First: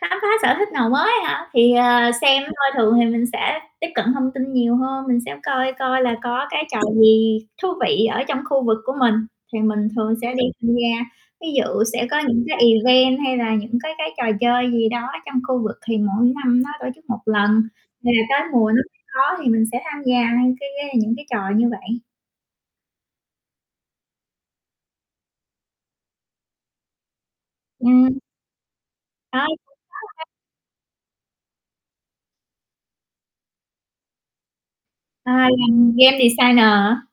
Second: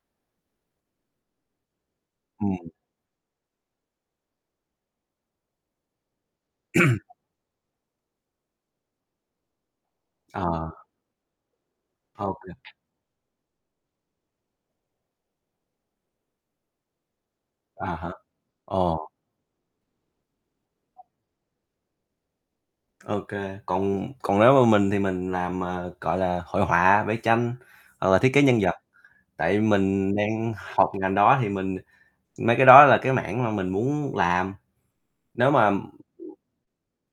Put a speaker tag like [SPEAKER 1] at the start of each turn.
[SPEAKER 1] Khám phá sở thích nào mới á hả? Thì, à, xem thôi,
[SPEAKER 2] Ừm.
[SPEAKER 1] thường thì mình sẽ tiếp cận thông tin nhiều hơn, mình sẽ coi coi là có cái trò gì thú vị ở trong khu vực của mình, thì mình thường sẽ đi tham
[SPEAKER 2] Ờ.
[SPEAKER 1] gia, ví dụ sẽ có
[SPEAKER 2] Ô
[SPEAKER 1] những
[SPEAKER 2] kê.
[SPEAKER 1] cái event hay là những cái cái trò chơi gì đó trong khu vực thì mỗi năm nó tổ chức một lần,
[SPEAKER 2] À hả,
[SPEAKER 1] là tới mùa nó sẽ
[SPEAKER 2] ồ.
[SPEAKER 1] có thì mình sẽ tham gia cái cái những cái trò như vậy.
[SPEAKER 2] Ô kê, còn còn nếu mà mình thì mình làm, à, gọi là, hội họa, vẽ tranh hoặc là
[SPEAKER 1] Ừm.
[SPEAKER 2] thiết kế nhân vật,
[SPEAKER 1] Ai
[SPEAKER 2] tại
[SPEAKER 1] cũng
[SPEAKER 2] mình
[SPEAKER 1] [unintelligible]
[SPEAKER 2] đang học ngành đó thì mình mấy cái đó là cái mảng mà mình muốn làm.
[SPEAKER 1] À,
[SPEAKER 2] Nếu mà
[SPEAKER 1] ngành game designer hả?